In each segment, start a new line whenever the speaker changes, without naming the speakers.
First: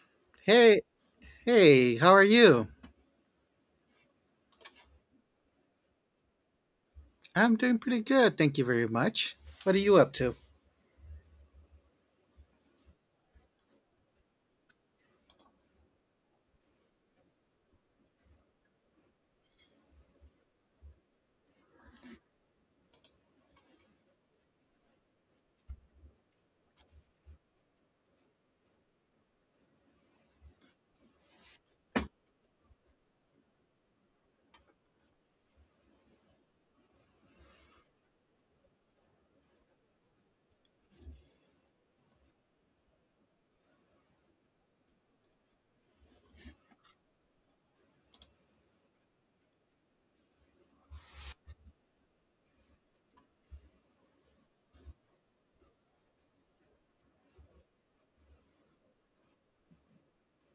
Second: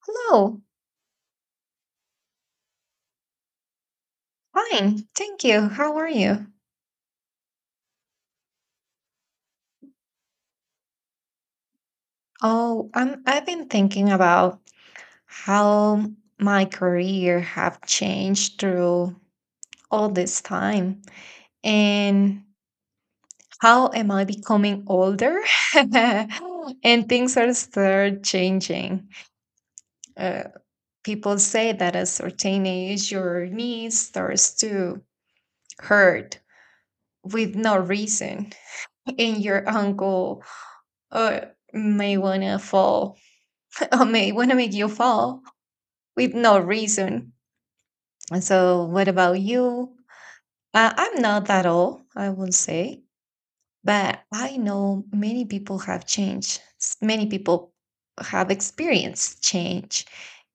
Hello.
Hey, hey, how are you?
Fine. Thank you. How are you?
I'm doing pretty good, thank you very much. What are you up to?
Oh, I've been thinking about how my career have changed through all this time and how am I becoming older? and things are start changing. Uh, People say that at a certain age, your knees starts to hurt with no reason and your ankle uh, may want to fall or may want to make you fall with no reason. And so, what about you? I'm not at all, I will say, but I know many people have changed. Many people have experienced change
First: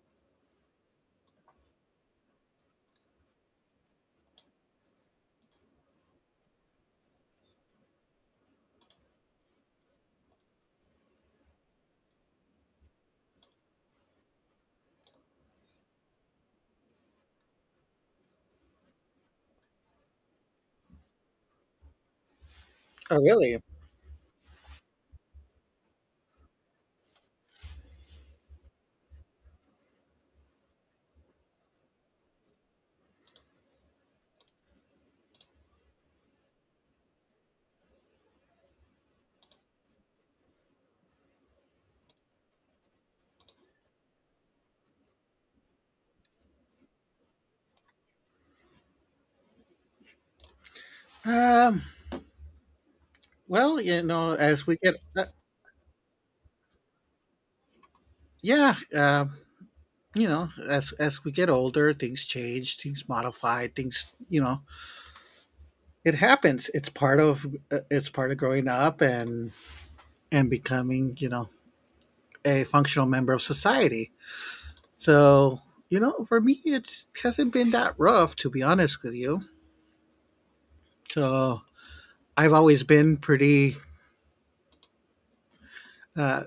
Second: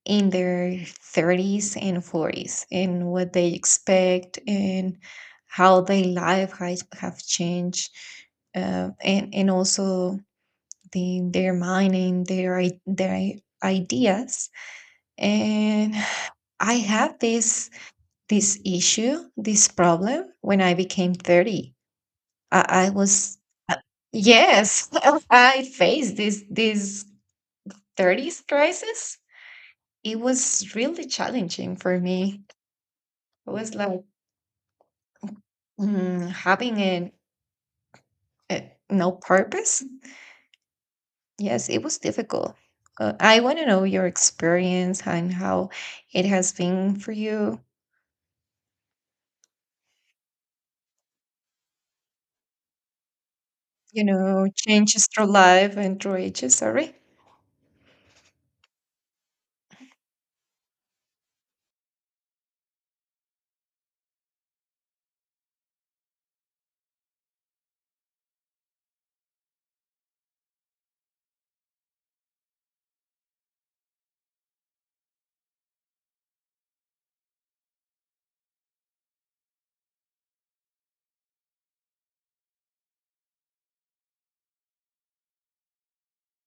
in their 30s and 40s and what they expect and how their life has have changed, and also their mind and their their ideas. And I had this issue, this problem when I became 30. I
Oh,
was
really?
uh, yes, I faced this 30s crisis. It was really challenging for me. It was like having a no purpose. Yes, it was difficult. I want to know your experience and how it has been for you.
Um, well,
You know,
as we get,
changes through life and through ages. Sorry.
yeah, as we get older, things change, things modify, things, it happens. It's part of growing up and becoming, a functional member of society. So, you know, for me, it's hasn't been that rough, to be honest with you. So, I've always been pretty. Uh,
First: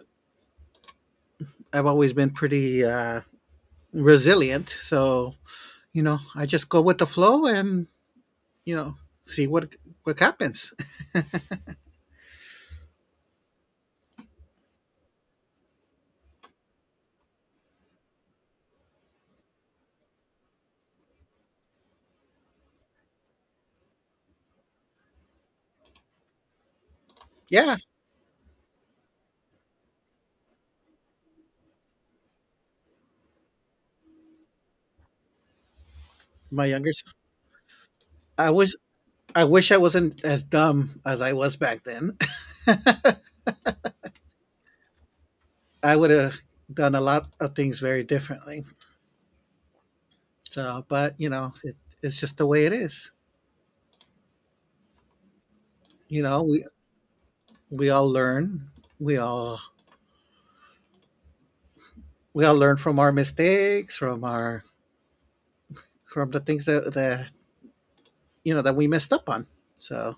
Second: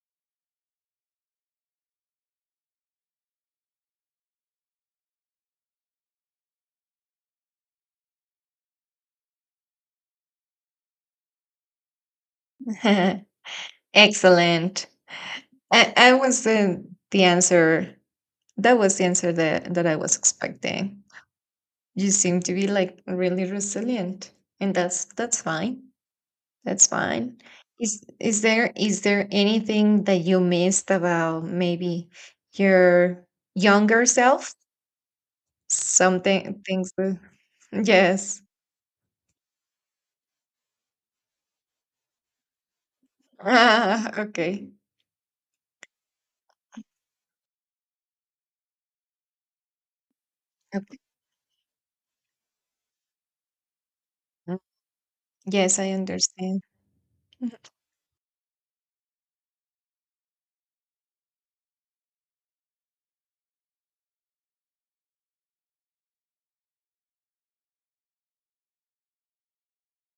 I've always been pretty resilient. So you know, I just go with the flow and you know see what happens.
Excellent. I was the answer. That was the answer that I was expecting. You seem to be like really resilient, and that's fine. That's fine.
Yeah,
Is there anything that you missed about maybe your younger self? Something
my younger.
things.
Son.
Yes.
I wish I wish I wasn't as dumb as I was back then.
Ah, okay.
I would have done a lot of things very differently. So,
Okay.
but it's just the way it is.
Mm. Yes, I
You know,
understand.
we all learn. We all we all learn from our mistakes, from our from the things that that we messed up on. So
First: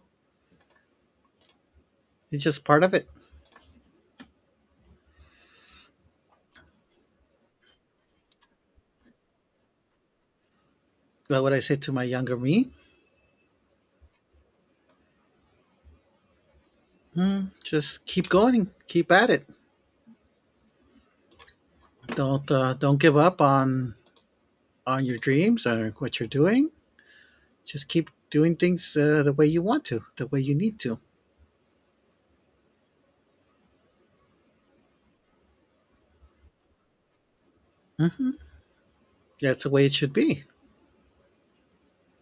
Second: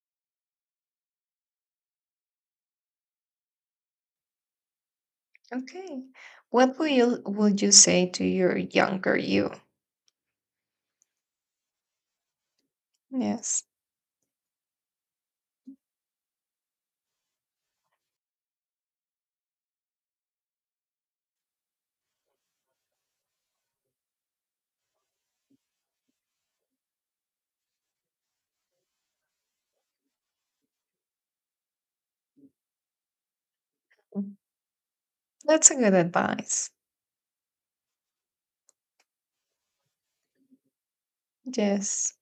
it's just part of it.
Okay. What will you would you say to your younger you?
But what I say to my younger me?
Yes.
Hmm, just keep going, keep at it. Don't give up on your dreams or what you're doing. Just keep doing things the way you want to, the way you need to.
That's a good advice.
That's the way it should be.
Yes.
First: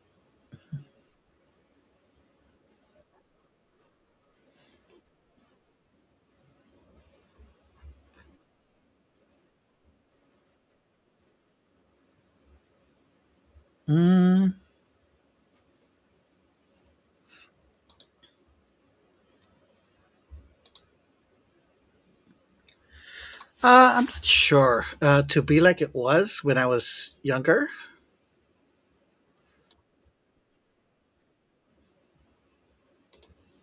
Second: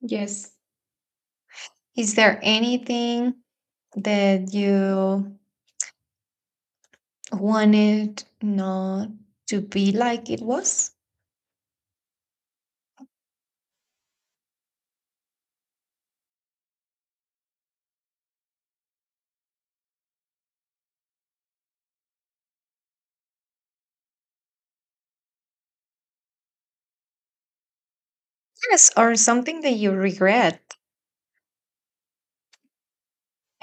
Yes. Is there anything that you wanted not to be like it was?
Mm, I'm not sure. To be like it was when I was younger,
Yes, or something that you regret?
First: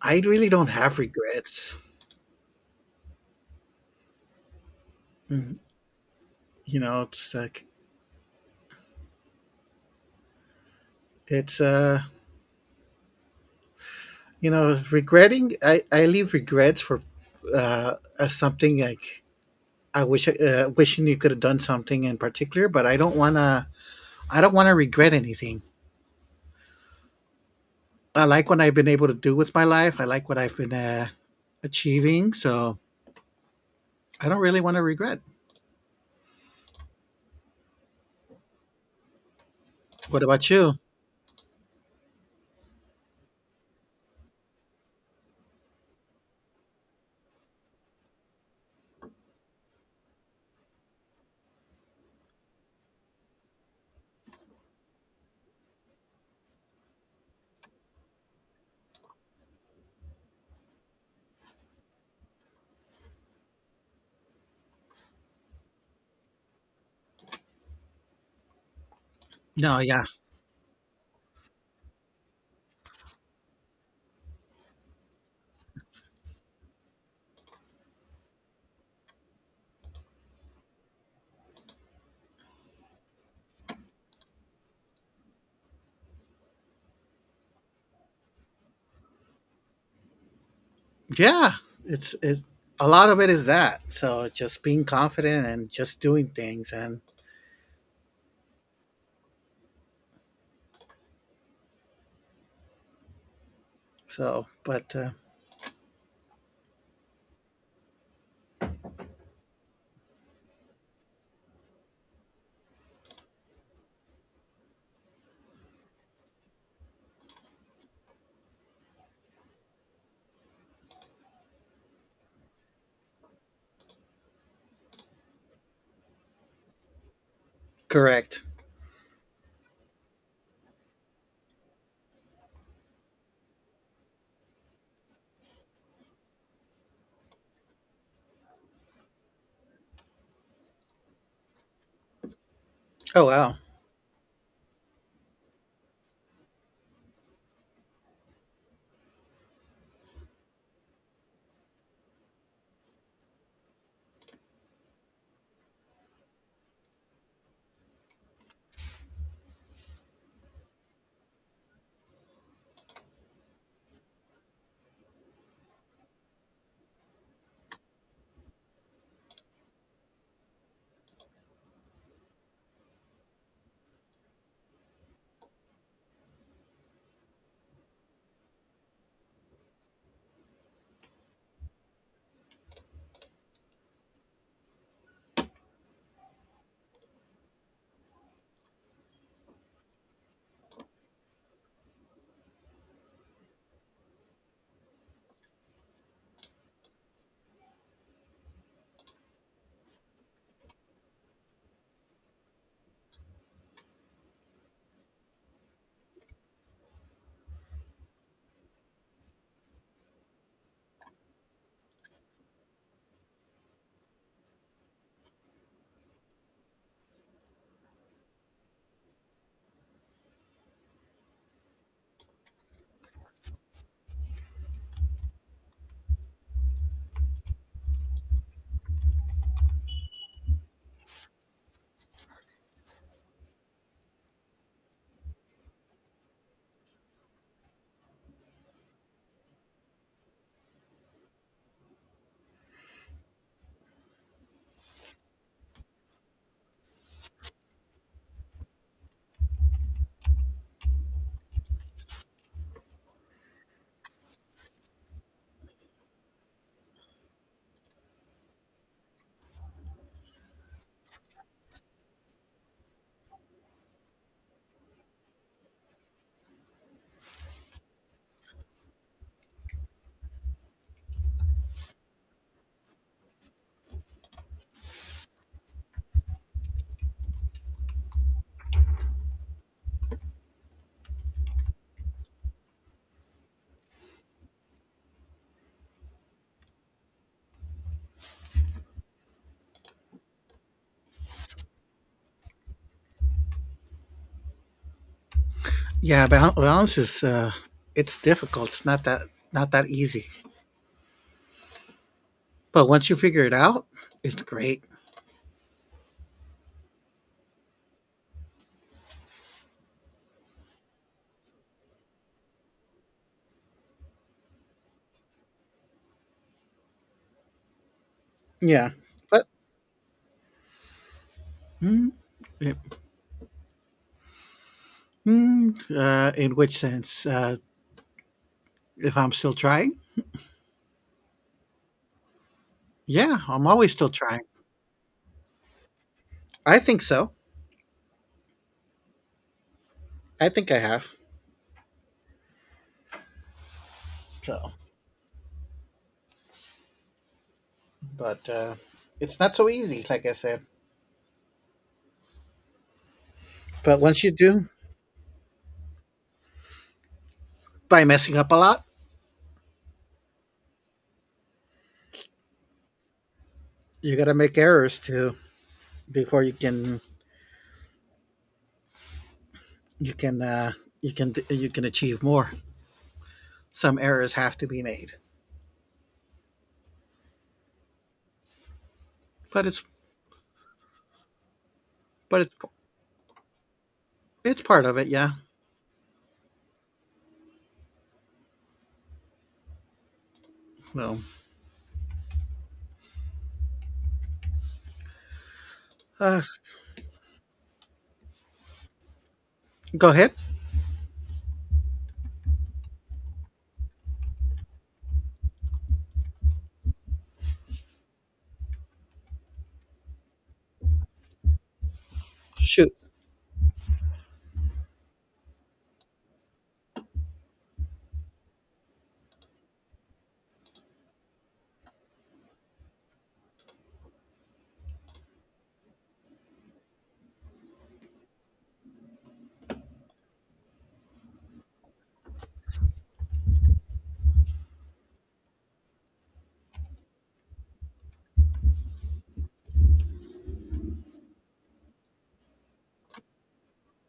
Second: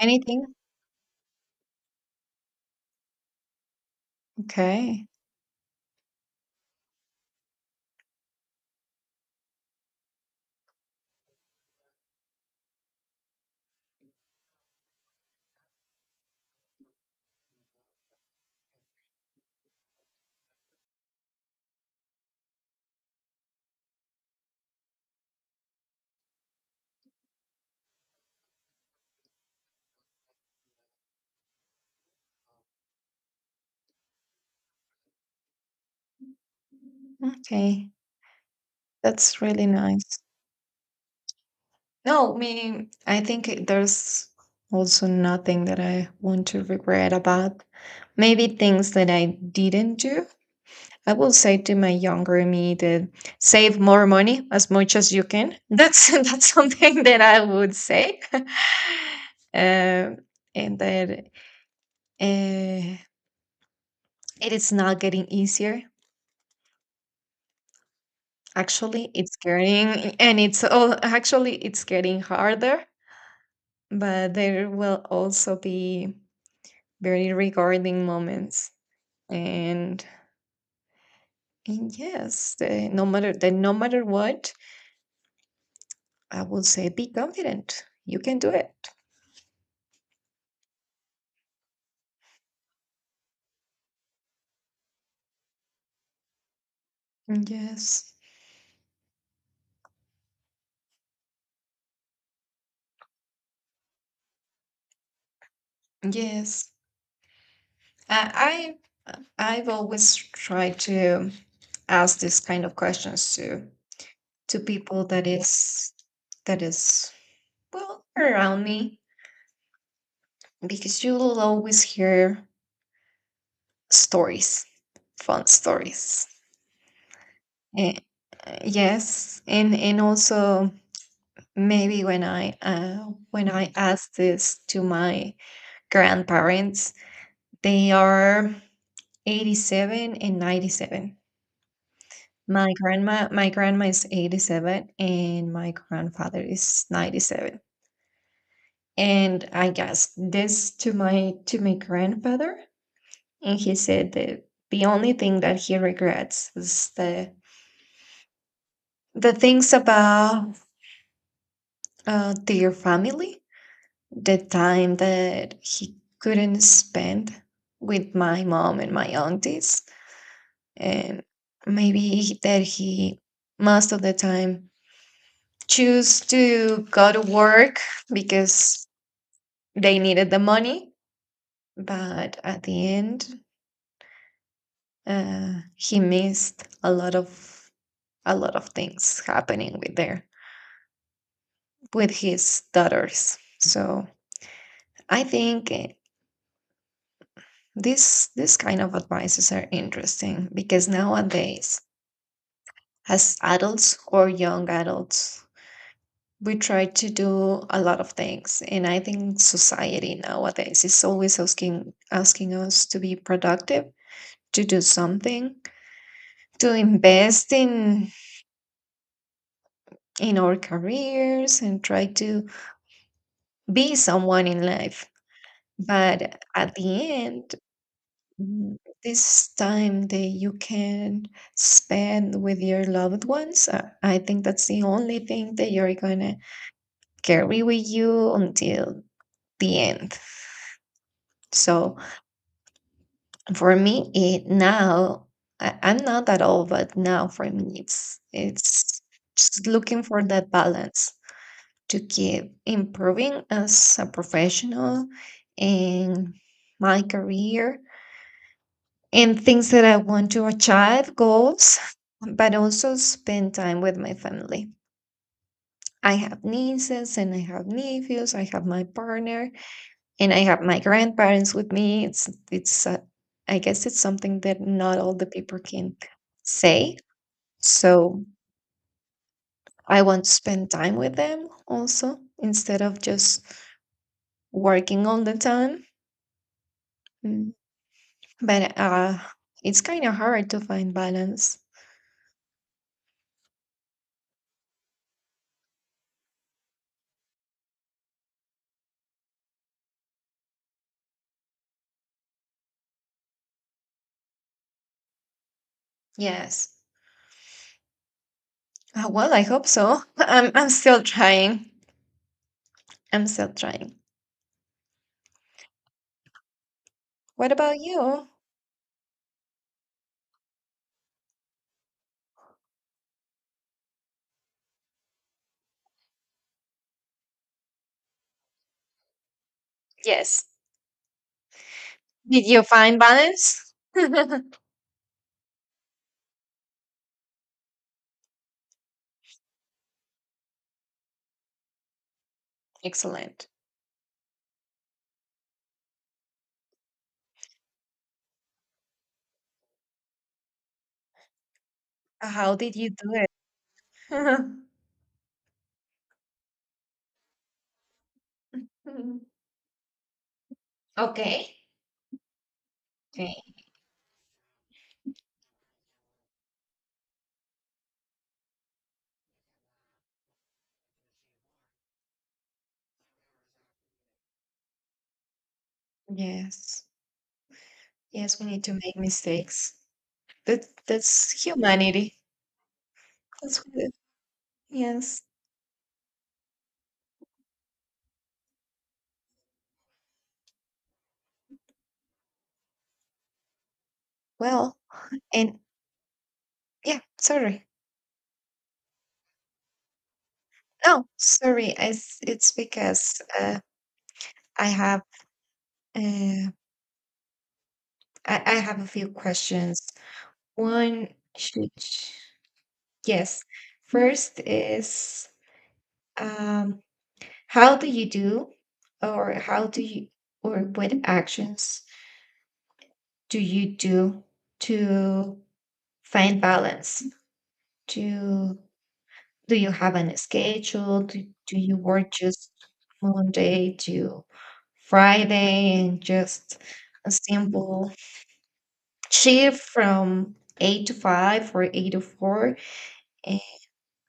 I really don't have regrets.
Okay.
Mm, you know, it's like it's you know, regretting. I leave regrets for as something like I wish wishing you could have done something in particular, but I don't want to. I don't want to regret anything. I like what I've been able to do with my life. I like what I've been achieving, so I don't really want to regret.
Okay. That's really nice.
What about you?
No, I mean, I think there's also nothing that I want to regret about. Maybe things that I didn't do I will say to my younger me that save more money as much as you can. That's that's something that I would say, and that uh, it is not getting easier. Actually, it's
No, yeah,
getting and it's all actually it's getting harder. But there will also be very rewarding moments, and, and yes, no matter what, I will say, be confident. You can do it.
yeah. It's it. A lot of it is that. So just being confident and just doing things, and
Yes,
so. But
yes. Uh, I I've always tried to ask this kind of questions to people that is well around me because you will always hear stories, fun stories. Eh,
correct.
yes, and also maybe when I ask this to my grandparents. They are 87 and 97. My
Oh
grandma my
wow.
grandma is 87 and my grandfather is 97. And I asked this to my grandfather, and he said that the only thing that he regrets is the things about, their family, the time that he couldn't spend with my mom and my aunties, and maybe that he most of the time choose to go to work because they needed the money. But at the end, he missed a lot of things happening with his daughters. So I think, this kind of advices are interesting because nowadays, as adults or young adults, we try to do a lot of things, and I think society nowadays is always asking us to be productive, to do something, to invest in our careers and try to be someone in life. But at the end, mm, this time that you can spend with your loved ones, I think that's the only thing that you're gonna carry with you until the end. So for me, it now, I'm not at all, but now for me, it's just looking for that balance to keep improving as a professional in my career and things that I want to achieve, goals, but also spend time with my family. I have nieces and I have nephews. I have my partner, and I have my grandparents with me. It's I guess it's something that not all the people can say. So I want to spend time with them also instead of just working all the time. Mm. But it's kind of hard to find balance.
Yeah, balance is. It's difficult. It's not that easy. But once you figure it out, it's great.
Yes. Well, I hope so. I'm still trying. I'm still trying. What about you?
Yeah. But Yep. Hmm, in which sense? If I'm still trying?
Yes. Did you find
Yeah, I'm
balance?
always still trying. I think so. I think I have.
Excellent.
So, but it's not so easy, like I said.
How did you do it?
But once you do, by messing up a lot,
Mm. Okay. Okay.
you got to make errors too before you can you can you can you can achieve more. Some errors have to be made,
Yes. Yes, we need to make
but
mistakes.
it's
That's humanity.
but
That's what
it's part of it.
yes.
Yeah. No.
Well, and
Uh,
yeah, sorry.
go ahead.
No, sorry. It's because I have, uh, I have a few questions. One should,
Shoot.
yes. First is, um, how do you do, or how do you, or what actions do you do to find balance? Do do you have an schedule? Do you work just Monday to Friday and just a simple shift from eight to five or eight to four? And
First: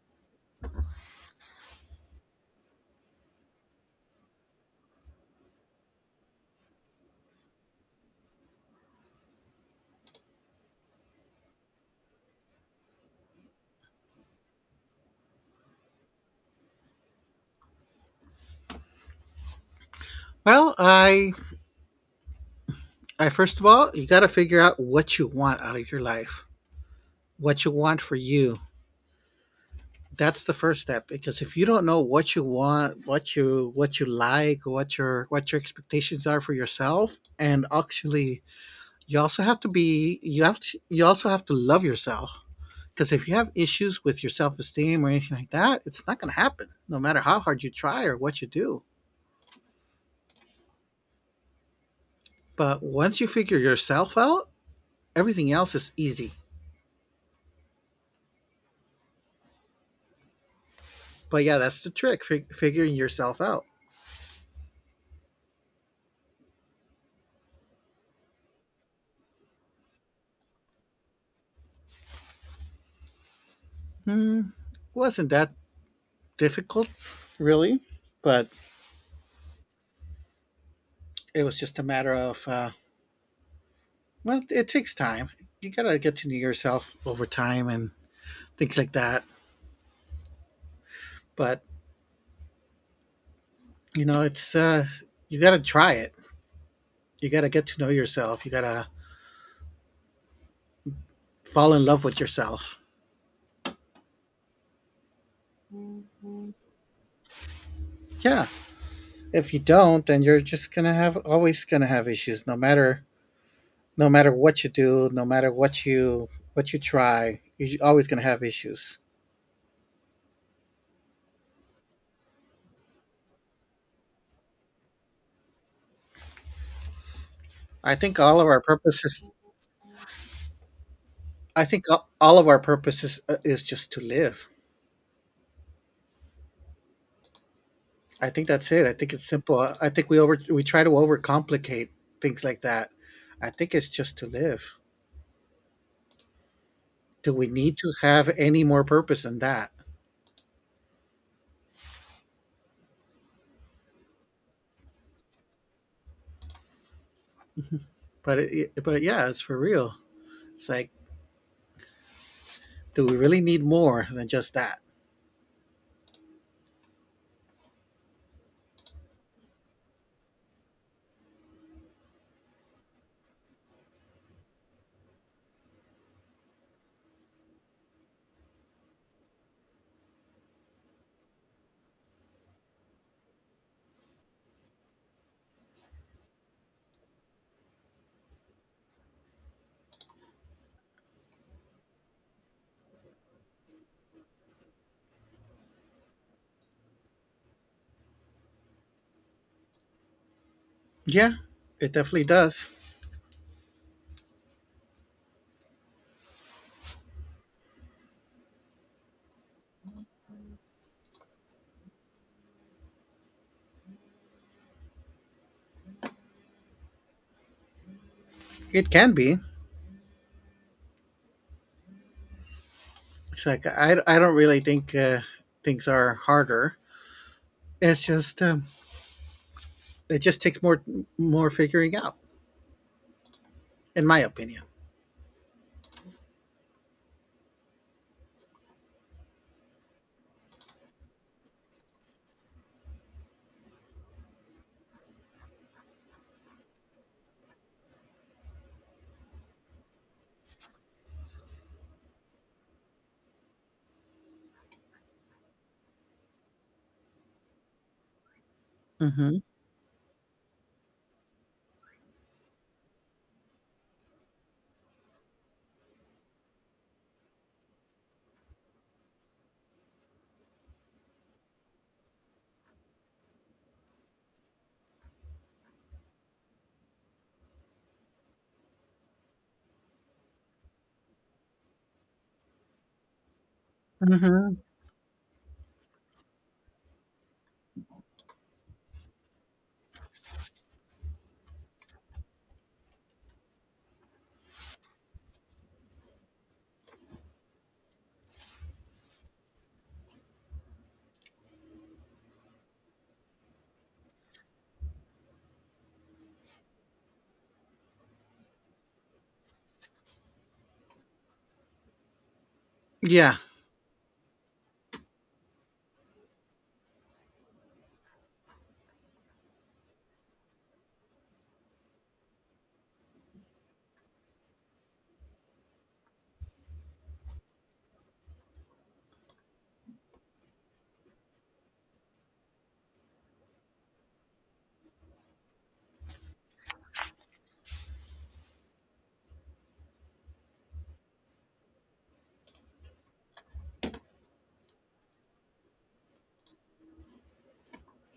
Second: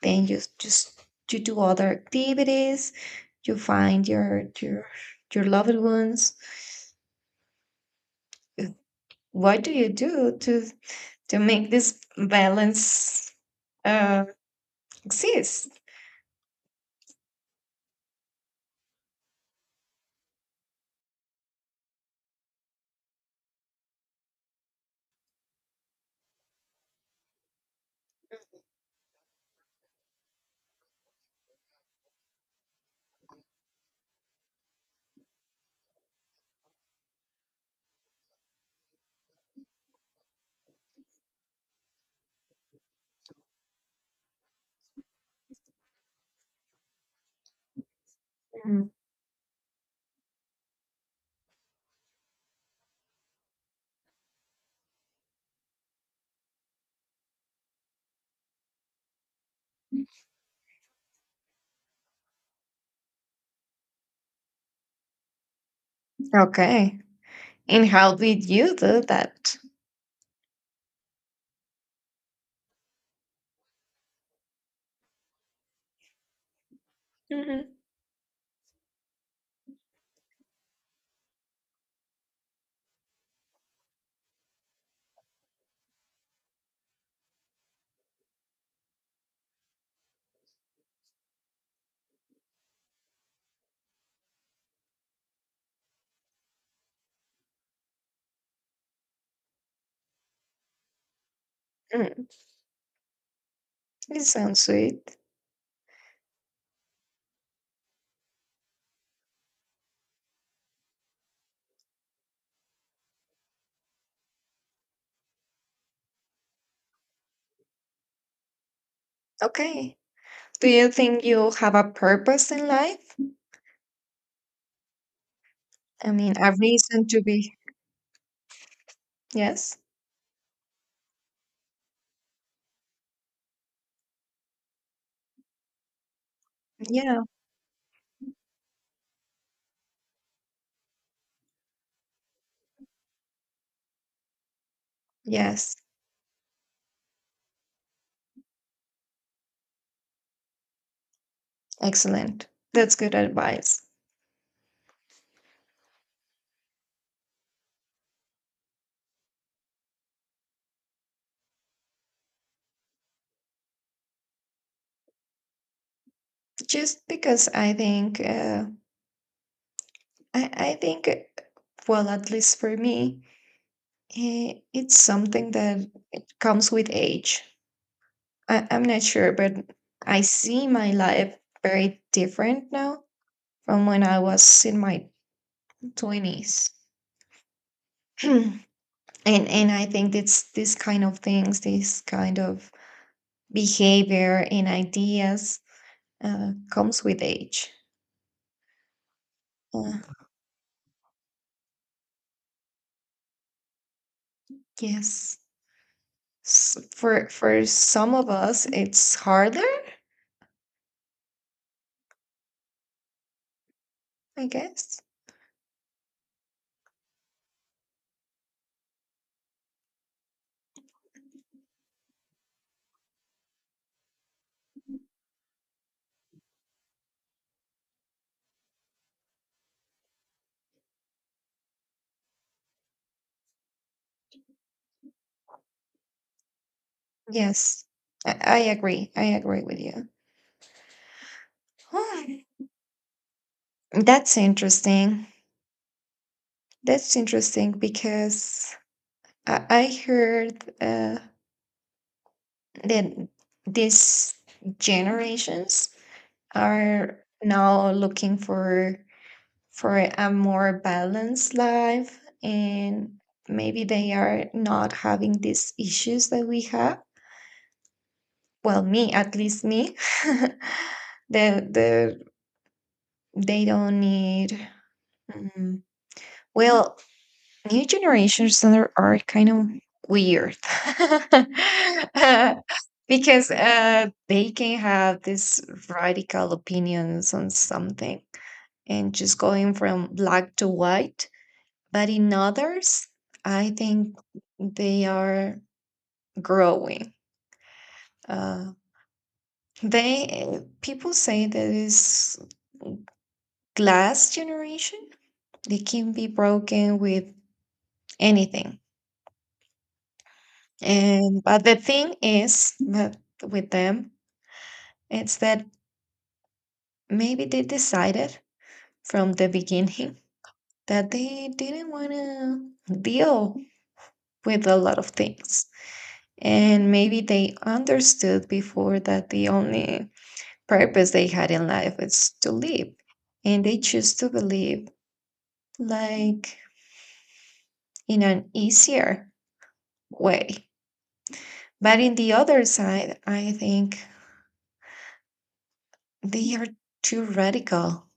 then you do other activities, you find your loved ones. What do you do to make this balance, uh, exist?
Well, I All right, first of all, you got to figure out what you want out of your life, what you want for you. That's the first step because if you don't know what you want, what you like, what your expectations are for yourself, and actually, you have to, you also have to love yourself because if you have issues with your self esteem or anything like that, it's not going to happen no matter how hard you try or what you do.
Mm.
But once you figure yourself out, everything else is easy. But yeah, that's the trick: figuring yourself out.
Okay. And how did you do that?
Hmm. Wasn't that difficult,
Mhm.
really, but it was just a matter of well, it takes time. You gotta get to know yourself over time and things like that. But you know, it's you gotta try it. You gotta get to know yourself. You gotta fall in love with
Mm,
yourself.
it sounds sweet.
Yeah, if you don't, then you're just gonna have always gonna have issues, no matter no matter what you do, no matter what you try, you're always gonna have issues.
Okay. Do you think you have a purpose in life? I mean, a reason to be.
I think all of our purposes
Yes.
I think all of our purpose is just to live.
Yeah.
I think that's it. I think it's simple. I think we over we try to overcomplicate things like that. I think it's just to live.
Yes.
Do we need to have any more purpose than that?
Excellent. That's good advice.
But it, but yeah, it's for real. It's like, do we really need more than just that?
Just because I think, I think, well, at least for me, it's something that it comes with age. I'm not sure, but I see my life very different now from when I was in my 20s and I think it's this kind of behavior and ideas, comes with age. uh,
Yeah, it definitely does.
yes. For some of us it's harder, I guess.
It can be. It's like I don't really think things are harder. It's just it just takes more more figuring out, in my opinion.
Yes. I agree with you. Huh. That's interesting. That's interesting because I heard, uh, that these generations are now looking
Mm-hmm.
for a more balanced life, and maybe they are not having these issues that we have, well, me, at least me. the the they don't need, mm, well, new generations are kind of weird, because they
Mm-hmm.
can have these radical opinions on something and just going from black to white. But in others, I think they are growing. Uh, they people say that is glass generation. They can be broken with anything, and but the thing is that
Yeah.
with them, it's that maybe they decided from the beginning that they didn't want to deal with a lot of things. And maybe they understood before that the only purpose they had in life is to live. And they choose to believe, like, in an easier way. But in the other side, I think they are too radical.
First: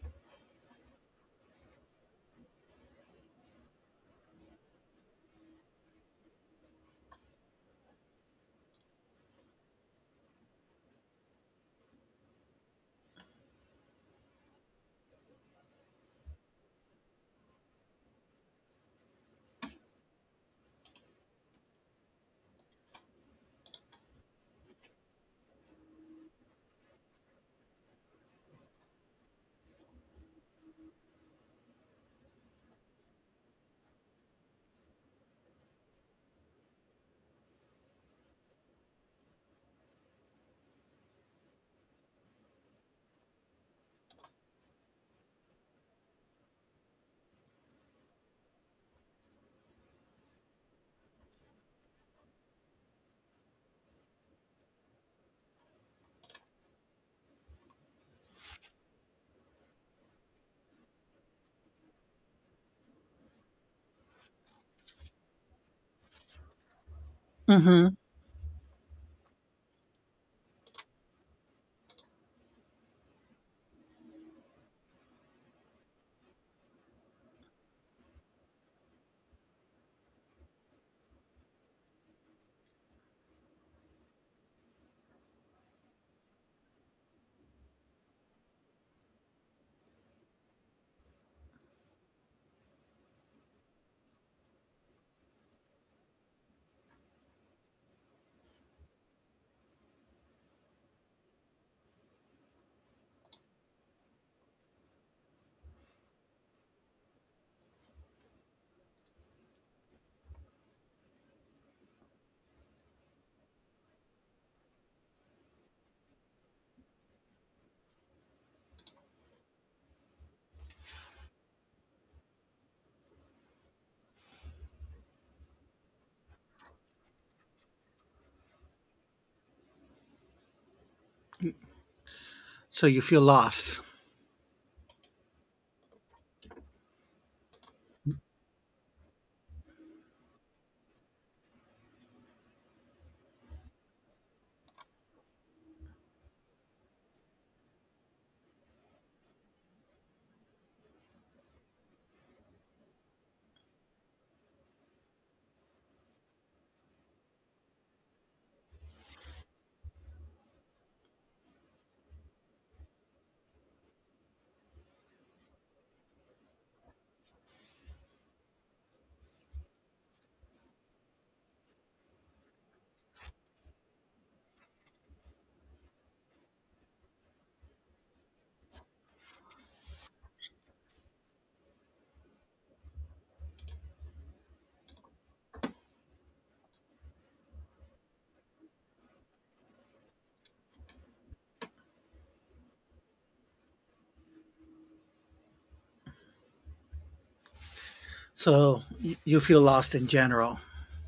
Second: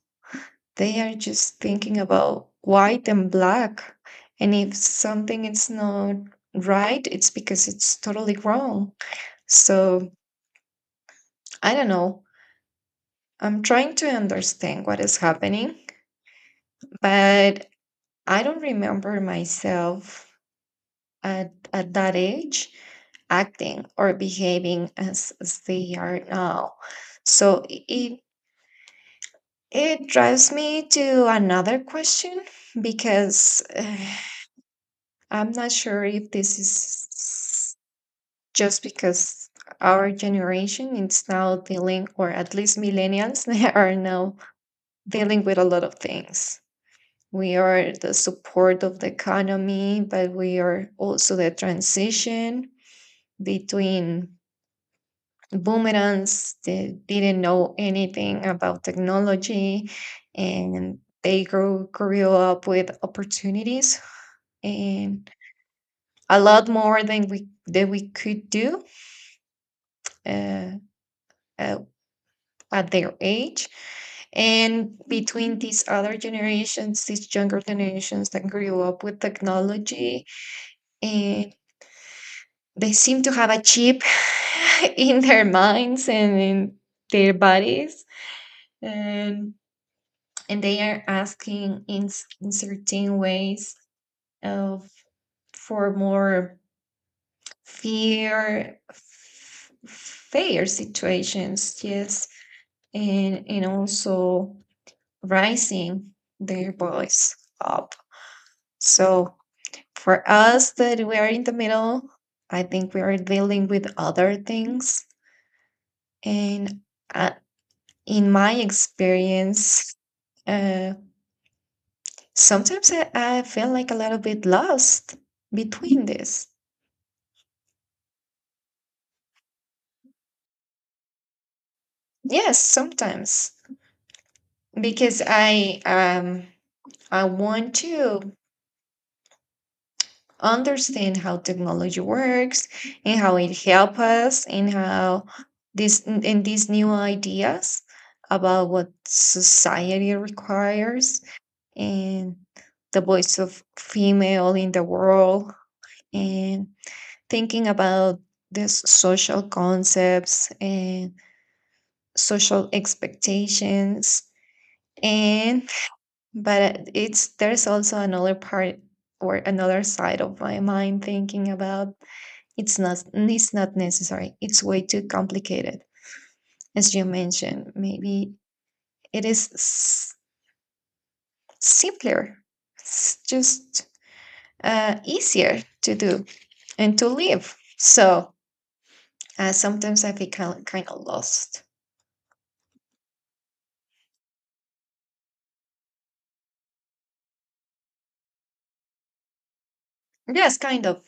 They are just thinking about white and black. And if something is not right, it's because it's totally wrong. So I don't know. I'm trying to understand what is happening, but I don't remember myself at that age acting or behaving as they are now. So it drives me to another question because, I'm not sure if this is just because our generation is now dealing, or at least millennials, they are now dealing with a lot of things. We are the support of the economy, but we are also the transition between boomerangs that didn't know anything about technology, and they grew up with opportunities and a lot more than
Hmm.
we could do uh, uh, at their age, and between these younger generations that grew up with technology. uh, they seem to have a chip in their minds and in their bodies, and and they are asking, in certain ways, of for more fair situations. Yes, and also rising their voice up. So for us that we are in the middle, I think we are dealing with other things. And, uh, in my experience, uh, sometimes I feel like a little bit lost between this. Yes,
So you feel
sometimes
lost.
because I want to understand how technology works and how it helps us and how this and these new ideas about what society requires, and the voice of female in the world, and thinking about these social concepts and social expectations, and but it's there's also another part or another side of my mind thinking about it's not necessary. It's way too complicated. As you mentioned, maybe it is, simpler. It's just, easier to do and to live. So, sometimes I feel kind of lost.
So you feel lost in
Yes,
general.
kind of.